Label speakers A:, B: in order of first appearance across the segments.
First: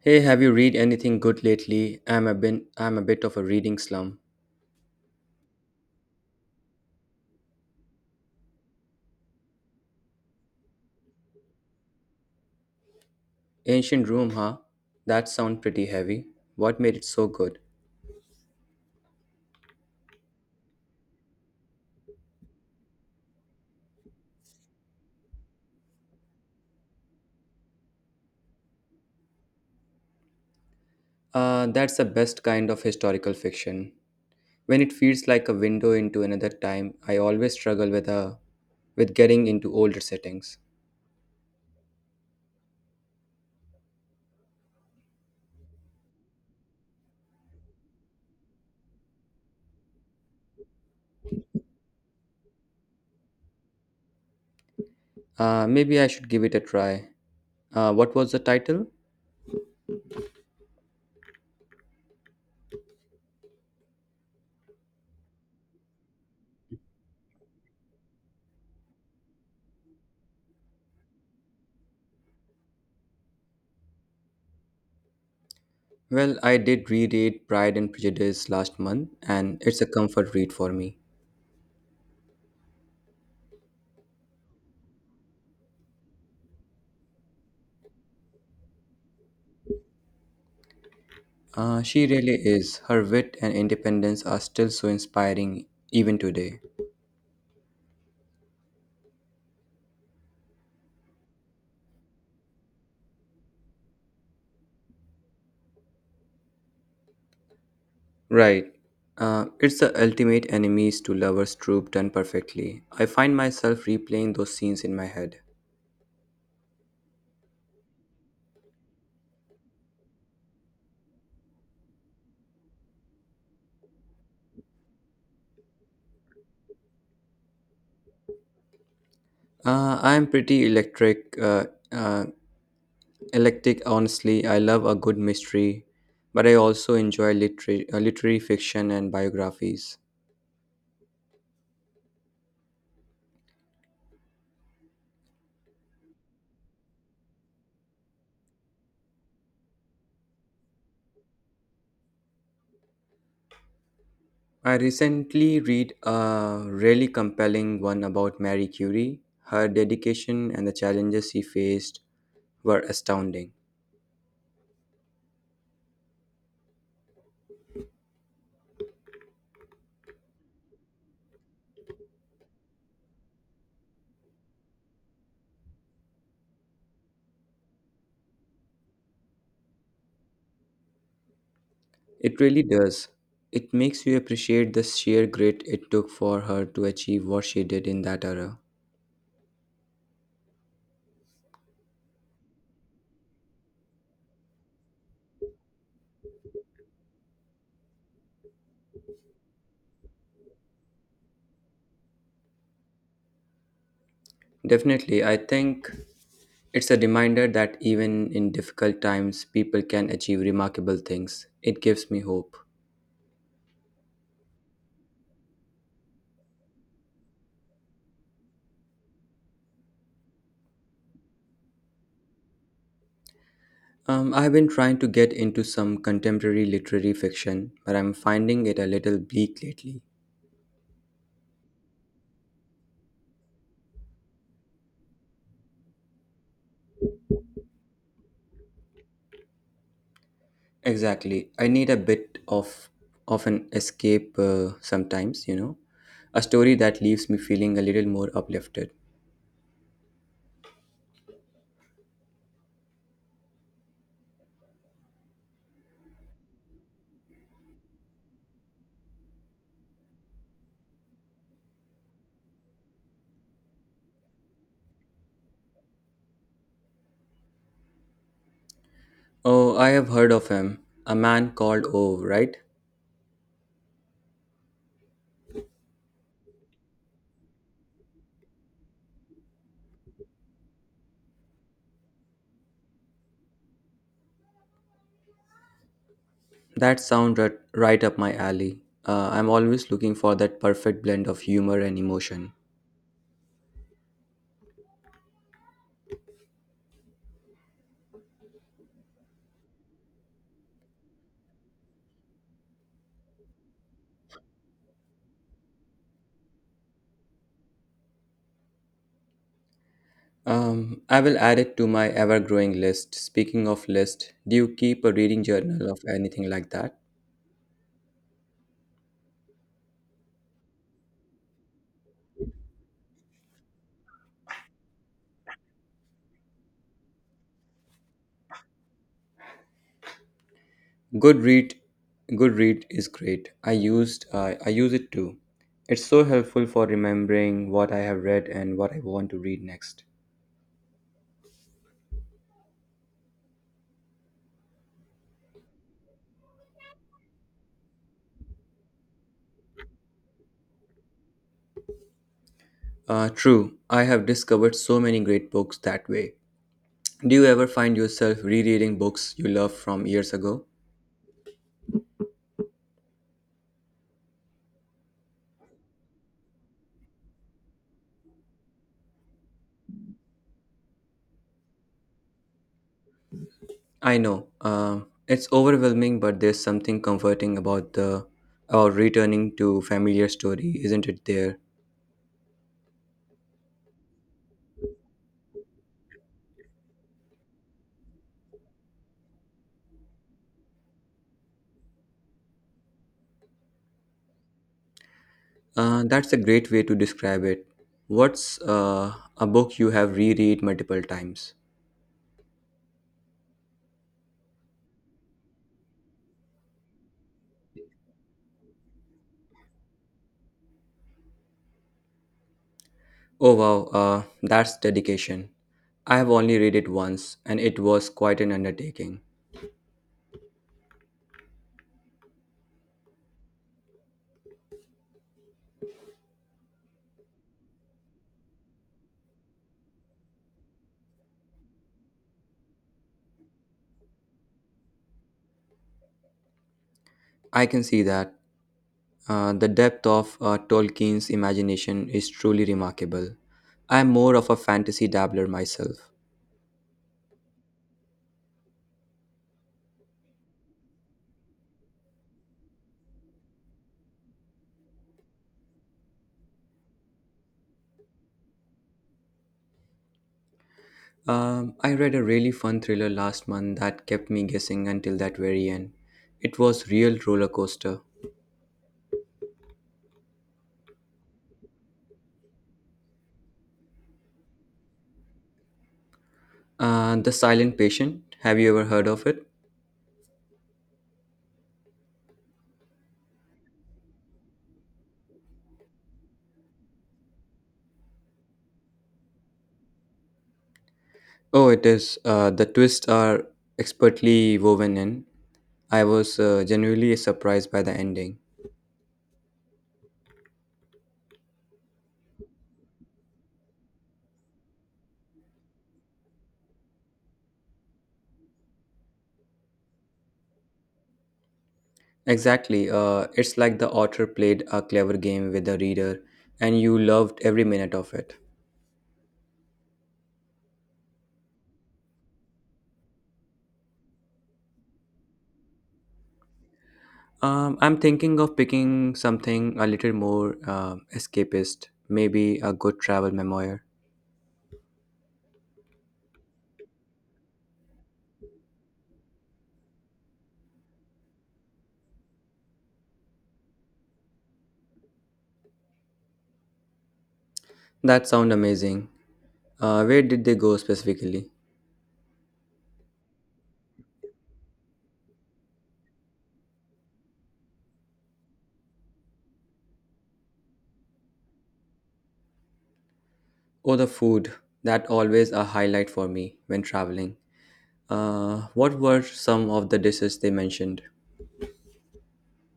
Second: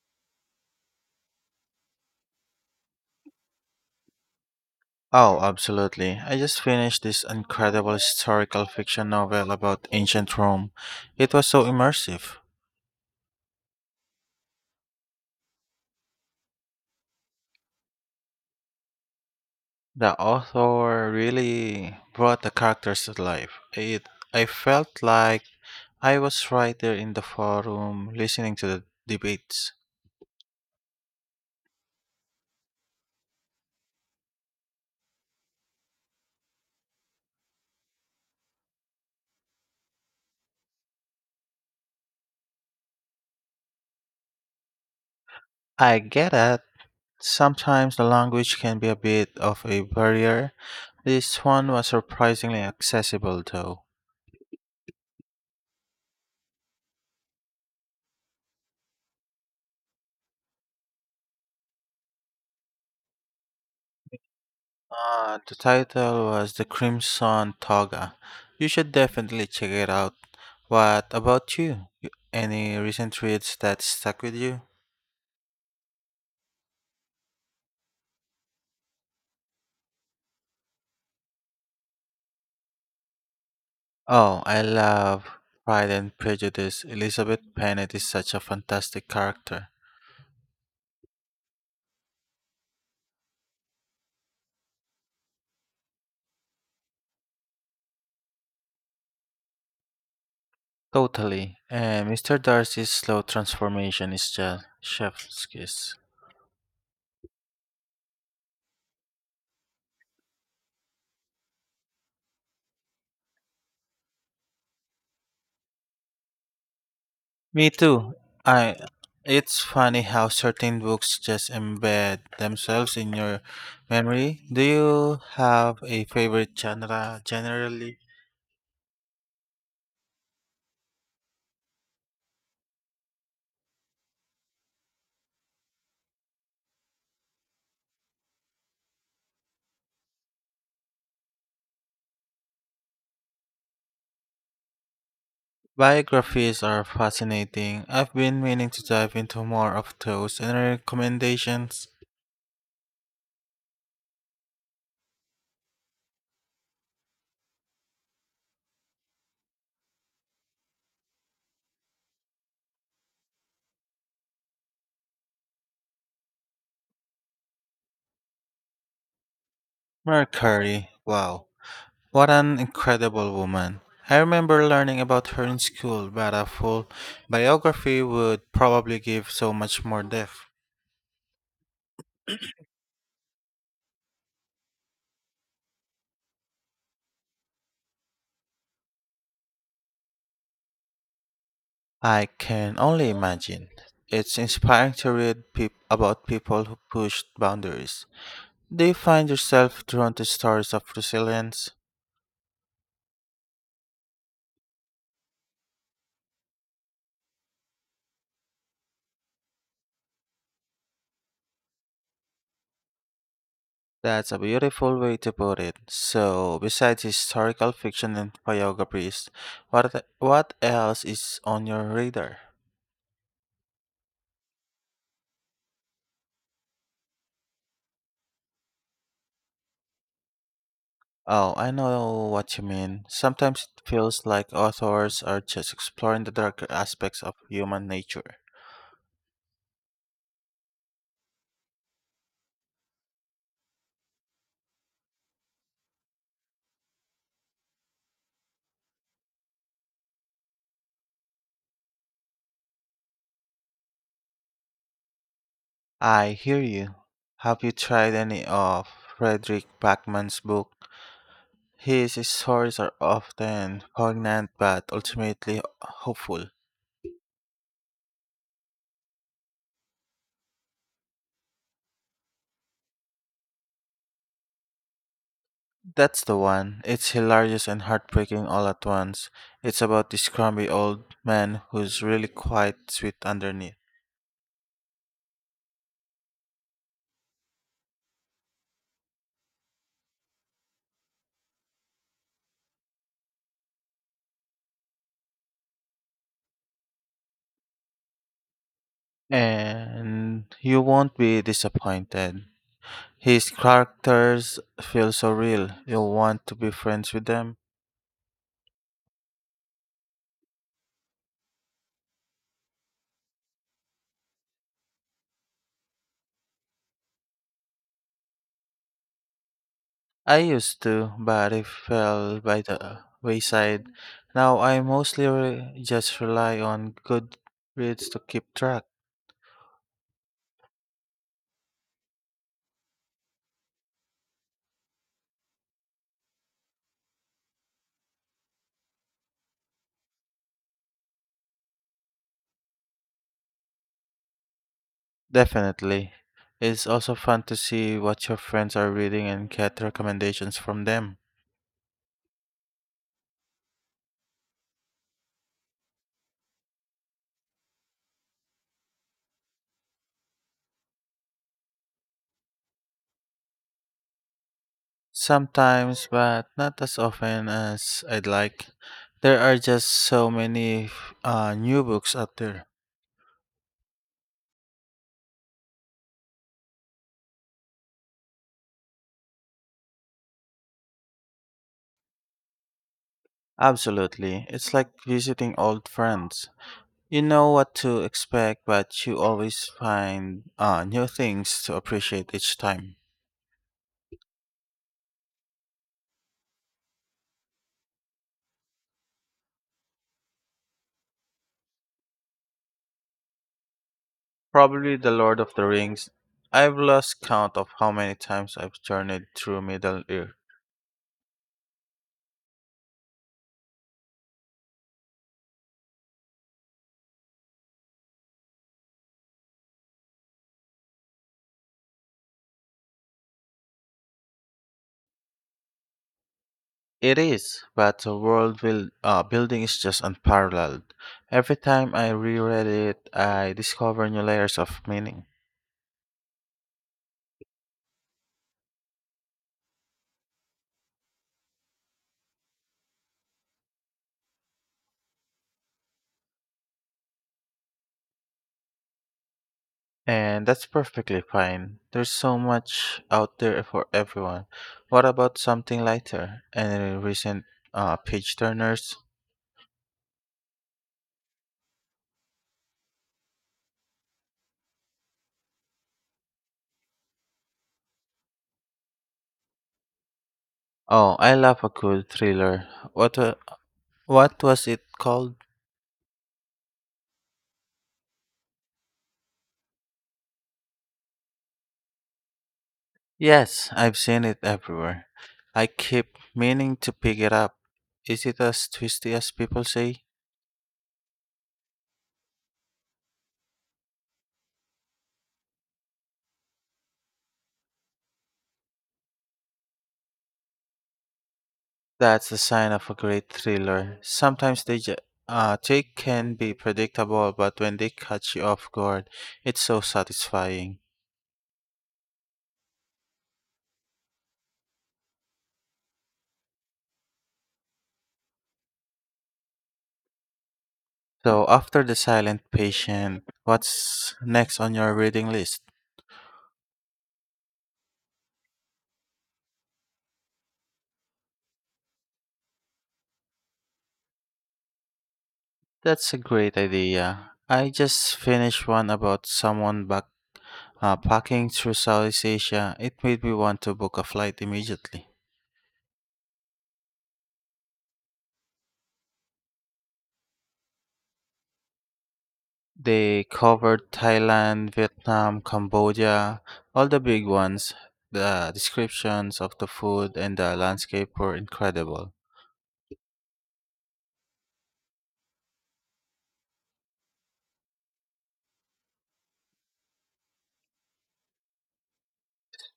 A: Hey, have you read anything good lately? I'm a bit of a reading slum.
B: Oh, absolutely. I just finished this incredible historical fiction novel about ancient Rome. It was so immersive.
A: Ancient Rome, huh? That sounds pretty heavy. What made it so good?
B: The author really brought the characters to life. I felt like I was right there in the forum listening to the debates.
A: That's the best kind of historical fiction. When it feels like a window into another time, I always struggle with getting into older settings.
B: I get it. Sometimes the language can be a bit of a barrier. This one was surprisingly accessible, though.
A: Maybe I should give it a try. What was the title?
B: The title was The Crimson Toga. You should definitely check it out. What about you? Any recent reads that stuck with you?
A: Well, I did reread Pride and Prejudice last month, and it's a comfort read for me.
B: Oh, I love Pride and Prejudice. Elizabeth Bennet is such a fantastic character.
A: She really is. Her wit and independence are still so inspiring even today.
B: Totally. And Mr. Darcy's slow transformation is just chef's kiss.
A: Right. It's the ultimate enemies to lovers trope done perfectly. I find myself replaying those scenes in my head.
B: Me too. I It's funny how certain books just embed themselves in your memory. Do you have a favorite genre generally?
A: I am pretty electric, uh, electric. Honestly, I love a good mystery, but I also enjoy literary, literary fiction and biographies.
B: Biographies are fascinating. I've been meaning to dive into more of those. Any recommendations?
A: I recently read a really compelling one about Marie Curie. Her dedication and the challenges she faced were astounding.
B: Mercury. Wow. What an incredible woman. I remember learning about her in school, but a full biography would probably give so much more depth.
A: It really does. It makes you appreciate the sheer grit it took for her to achieve what she did in that era.
B: I can only imagine. It's inspiring to read about people who pushed boundaries. Do you find yourself drawn to stories of resilience?
A: Definitely, I think it's a reminder that even in difficult times, people can achieve remarkable things. It gives me hope.
B: That's a beautiful way to put it. So, besides historical fiction and biographies, what else is on your radar?
A: I've been trying to get into some contemporary literary fiction, but I'm finding it a little bleak lately.
B: Oh, I know what you mean. Sometimes it feels like authors are just exploring the darker aspects of human nature.
A: Exactly. I need a bit of an escape sometimes, A story that leaves me feeling a little more uplifted.
B: I hear you. Have you tried any of Frederick Backman's book? His stories are often poignant but ultimately hopeful.
A: Oh, I have heard of him. A man called O, right?
B: That's the one. It's hilarious and heartbreaking all at once. It's about this grumpy old man who's really quite sweet underneath.
A: That sounds right, right up my alley. I'm always looking for that perfect blend of humor and emotion.
B: And you won't be disappointed. His characters feel so real. You'll want to be friends with them.
A: I will add it to my ever-growing list. Speaking of list, do you keep a reading journal of anything like that?
B: I used to, but it fell by the wayside. Now I mostly just rely on Goodreads to keep track.
A: Goodread, Goodread is great. I use it too. It's so helpful for remembering what I have read and what I want to read next.
B: Definitely. It's also fun to see what your friends are reading and get recommendations from them.
A: True, I have discovered so many great books that way. Do you ever find yourself rereading books you loved from years ago?
B: Sometimes, but not as often as I'd like. There are just so many new books out there.
A: I know, it's overwhelming, but there's something comforting about the about returning to familiar story, isn't it? There.
B: Absolutely. It's like visiting old friends. You know what to expect, but you always find new things to appreciate each time.
A: That's a great way to describe it. What's a book you have reread multiple times?
B: Probably The Lord of the Rings. I've lost count of how many times I've journeyed through Middle Earth.
A: Oh wow, that's dedication. I have only read it once, and it was quite an undertaking.
B: It is, but the world building is just unparalleled. Every time I reread it, I discover new layers of meaning.
A: I can see that. The depth of Tolkien's imagination is truly remarkable. I'm more of a fantasy dabbler myself.
B: And that's perfectly fine. There's so much out there for everyone. What about something lighter? Any recent page turners?
A: I read a really fun thriller last month that kept me guessing until that very end. It was real roller coaster.
B: Oh, I love a good thriller. What wa- What was it called?
A: The Silent Patient. Have you ever heard of it?
B: Yes, I've seen it everywhere. I keep meaning to pick it up. Is it as twisty as people say?
A: Oh, it is. The twists are expertly woven in. I was genuinely surprised by the ending.
B: That's a sign of a great thriller. Sometimes they can be predictable, but when they catch you off guard, it's so satisfying.
A: Exactly. It's like the author played a clever game with the reader, and you loved every minute of it.
B: So, after The Silent Patient, what's next on your reading list?
A: I'm thinking of picking something a little more escapist, maybe a good travel memoir.
B: That's a great idea. I just finished one about someone back packing through Southeast Asia. It made me want to book a flight immediately.
A: That sound amazing. Where did they go specifically?
B: They covered Thailand, Vietnam, Cambodia, all the big ones. The descriptions of the food and the landscape were incredible.
A: Oh, the food. That always a highlight for me when traveling. What were some of the dishes they mentioned?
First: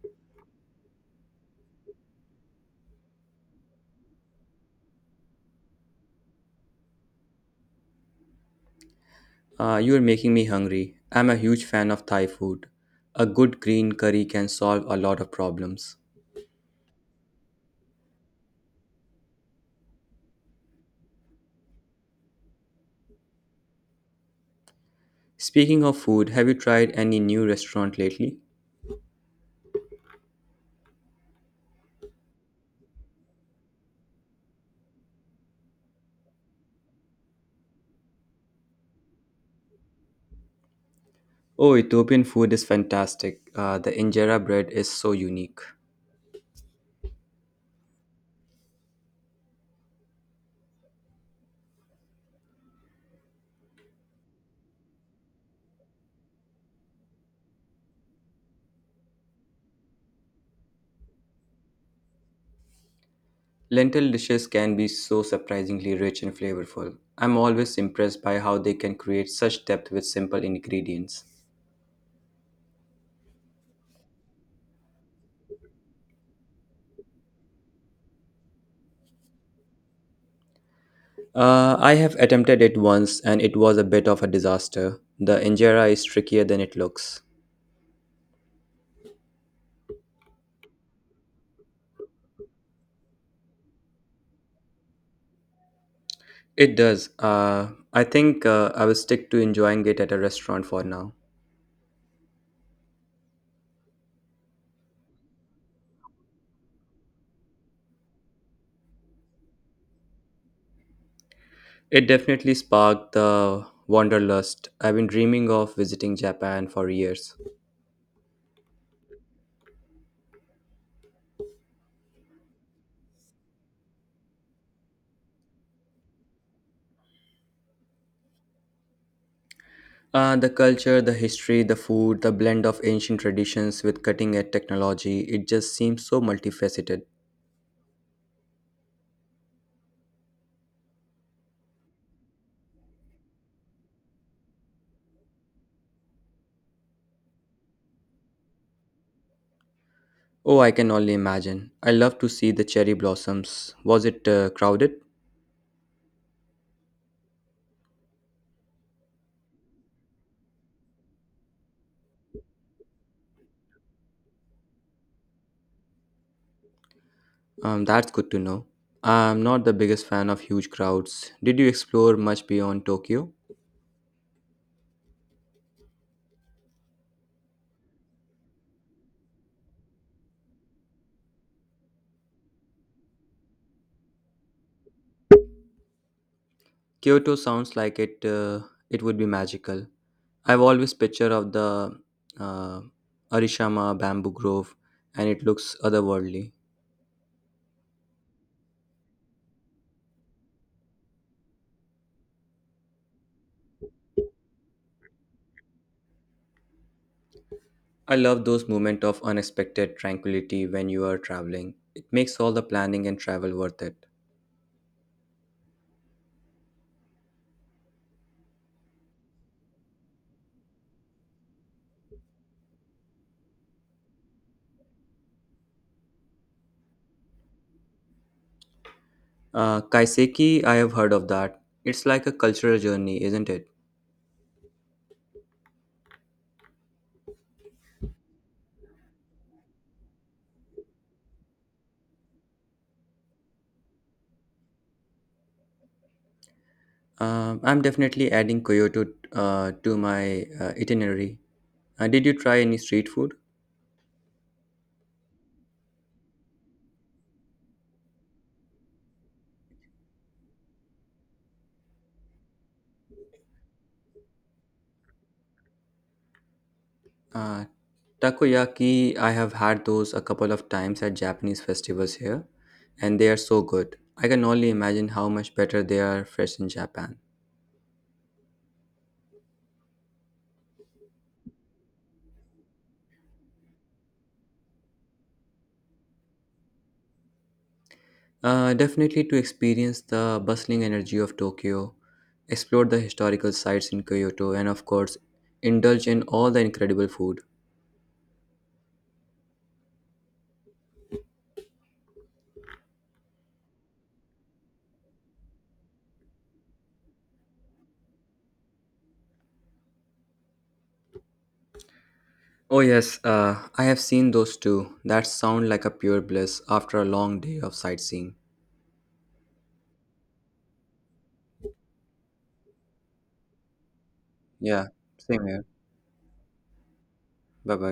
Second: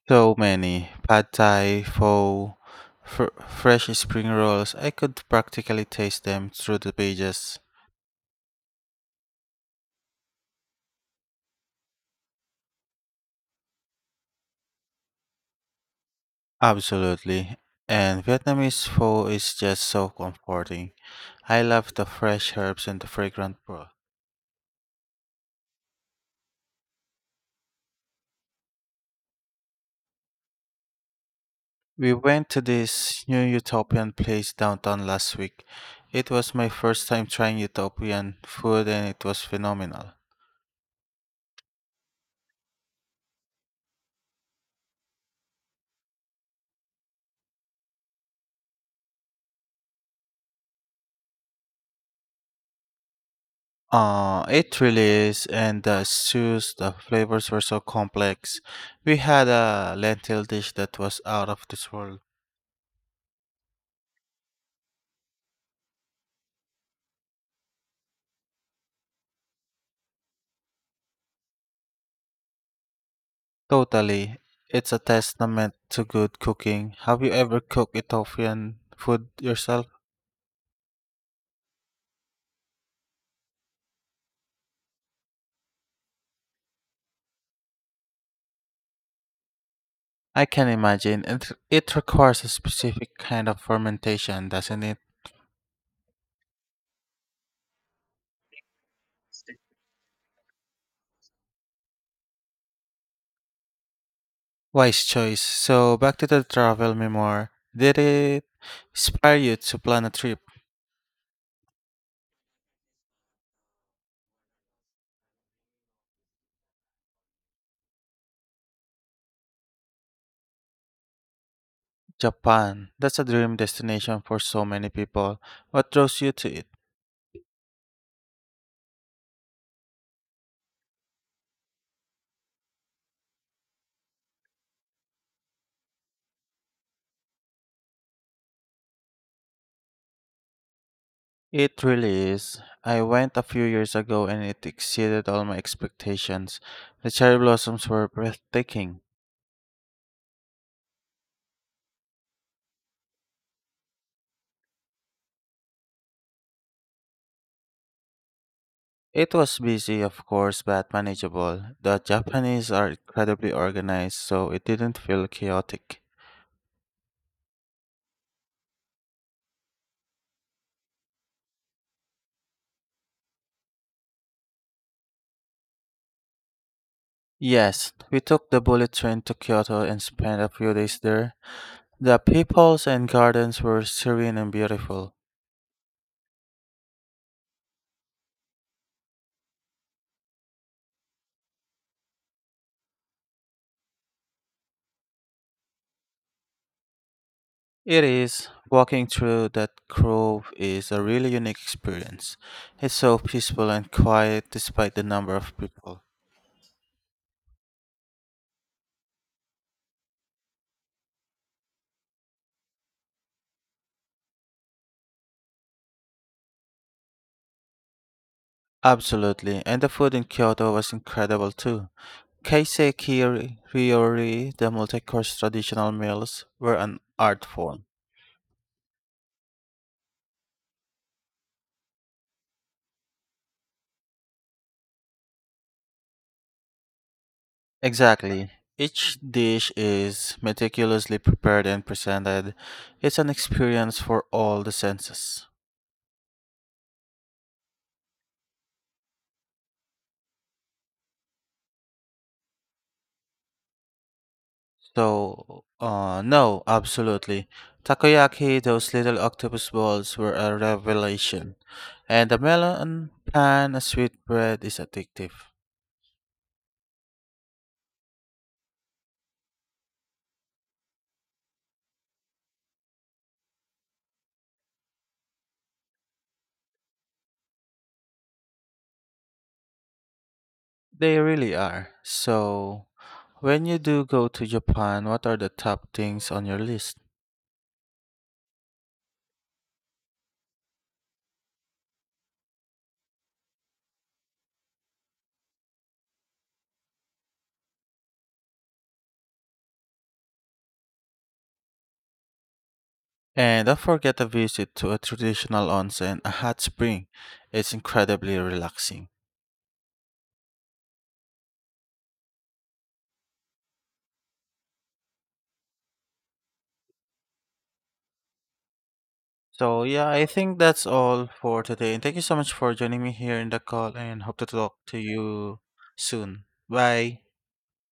B: So many. Pad Thai, pho, fresh spring rolls. I could practically taste them through the pages.
A: You are making me hungry. I'm a huge fan of Thai food. A good green curry can solve a lot of problems.
B: Absolutely. And Vietnamese pho is just so comforting. I love the fresh herbs and the fragrant broth.
A: Speaking of food, have you tried any new restaurant lately?
B: We went to this new utopian place downtown last week. It was my first time trying utopian food and it was phenomenal.
A: Oh, Ethiopian food is fantastic. The injera bread is so unique.
B: It really is, and the stews, the flavors were so complex. We had a lentil dish that was out of this world.
A: Lentil dishes can be so surprisingly rich and flavorful. I'm always impressed by how they can create such depth with simple ingredients.
B: Totally. It's a testament to good cooking. Have you ever cooked Ethiopian food yourself?
A: I have attempted it once and it was a bit of a disaster. The injera is trickier than it looks.
B: I can imagine. It requires a specific kind of fermentation, doesn't it?
A: It does. I think I will stick to enjoying it at a restaurant for now.
B: Wise choice. So, back to the travel memoir. Did it inspire you to plan a trip?
A: It definitely sparked the wanderlust. I've been dreaming of visiting Japan for years.
B: Japan. That's a dream destination for so many people. What draws you to it?
A: The culture, the history, the food, the blend of ancient traditions with cutting edge technology, it just seems so multifaceted.
B: It really is. I went a few years ago and it exceeded all my expectations. The cherry blossoms were breathtaking.
A: Oh, I can only imagine. I love to see the cherry blossoms. Was it crowded?
B: It was busy, of course, but manageable. The Japanese are incredibly organized, so it didn't feel chaotic.
A: That's good to know. I'm not the biggest fan of huge crowds. Did you explore much beyond Tokyo?
B: Yes, we took the bullet train to Kyoto and spent a few days there. The peoples and gardens were serene and beautiful.
A: Kyoto sounds like it. It would be magical. I've always picture of the uh, Arishama bamboo grove, and it looks otherworldly.
B: It is. Walking through that grove is a really unique experience. It's so peaceful and quiet despite the number of people.
A: I love those moments of unexpected tranquility when you are traveling. It makes all the planning and travel worth it.
B: Absolutely, and the food in Kyoto was incredible too. Ryori, the multi-course traditional meals, were an art form.
A: Kaiseki, I have heard of that. It's like a cultural journey, isn't it?
B: Exactly. Each dish is meticulously prepared and presented. It's an experience for all the senses.
A: I'm definitely adding Kyoto to my itinerary. Did you try any street food?
B: So, no, Absolutely. Takoyaki, those little octopus balls were a revelation. And the melon pan, a sweet bread is addictive.
A: Uh, takoyaki, I have had those a couple of times at Japanese festivals here, and they are so good. I can only imagine how much better they are fresh in Japan.
B: They really are. So, when you do go to Japan, what are the top things on your list?
A: Definitely to experience the bustling energy of Tokyo, explore the historical sites in Kyoto, and of course, indulge in all the incredible food.
B: And don't forget a visit to a traditional onsen, a hot spring. It's incredibly relaxing.
A: Oh yes, I have seen those too. That sound like a pure bliss after a long day of sightseeing.
B: So yeah, I think that's all for today. And thank you so much for joining me here in the call and hope to talk
A: Yeah,
B: to
A: same
B: you
A: here.
B: soon. Bye.
A: Bye bye.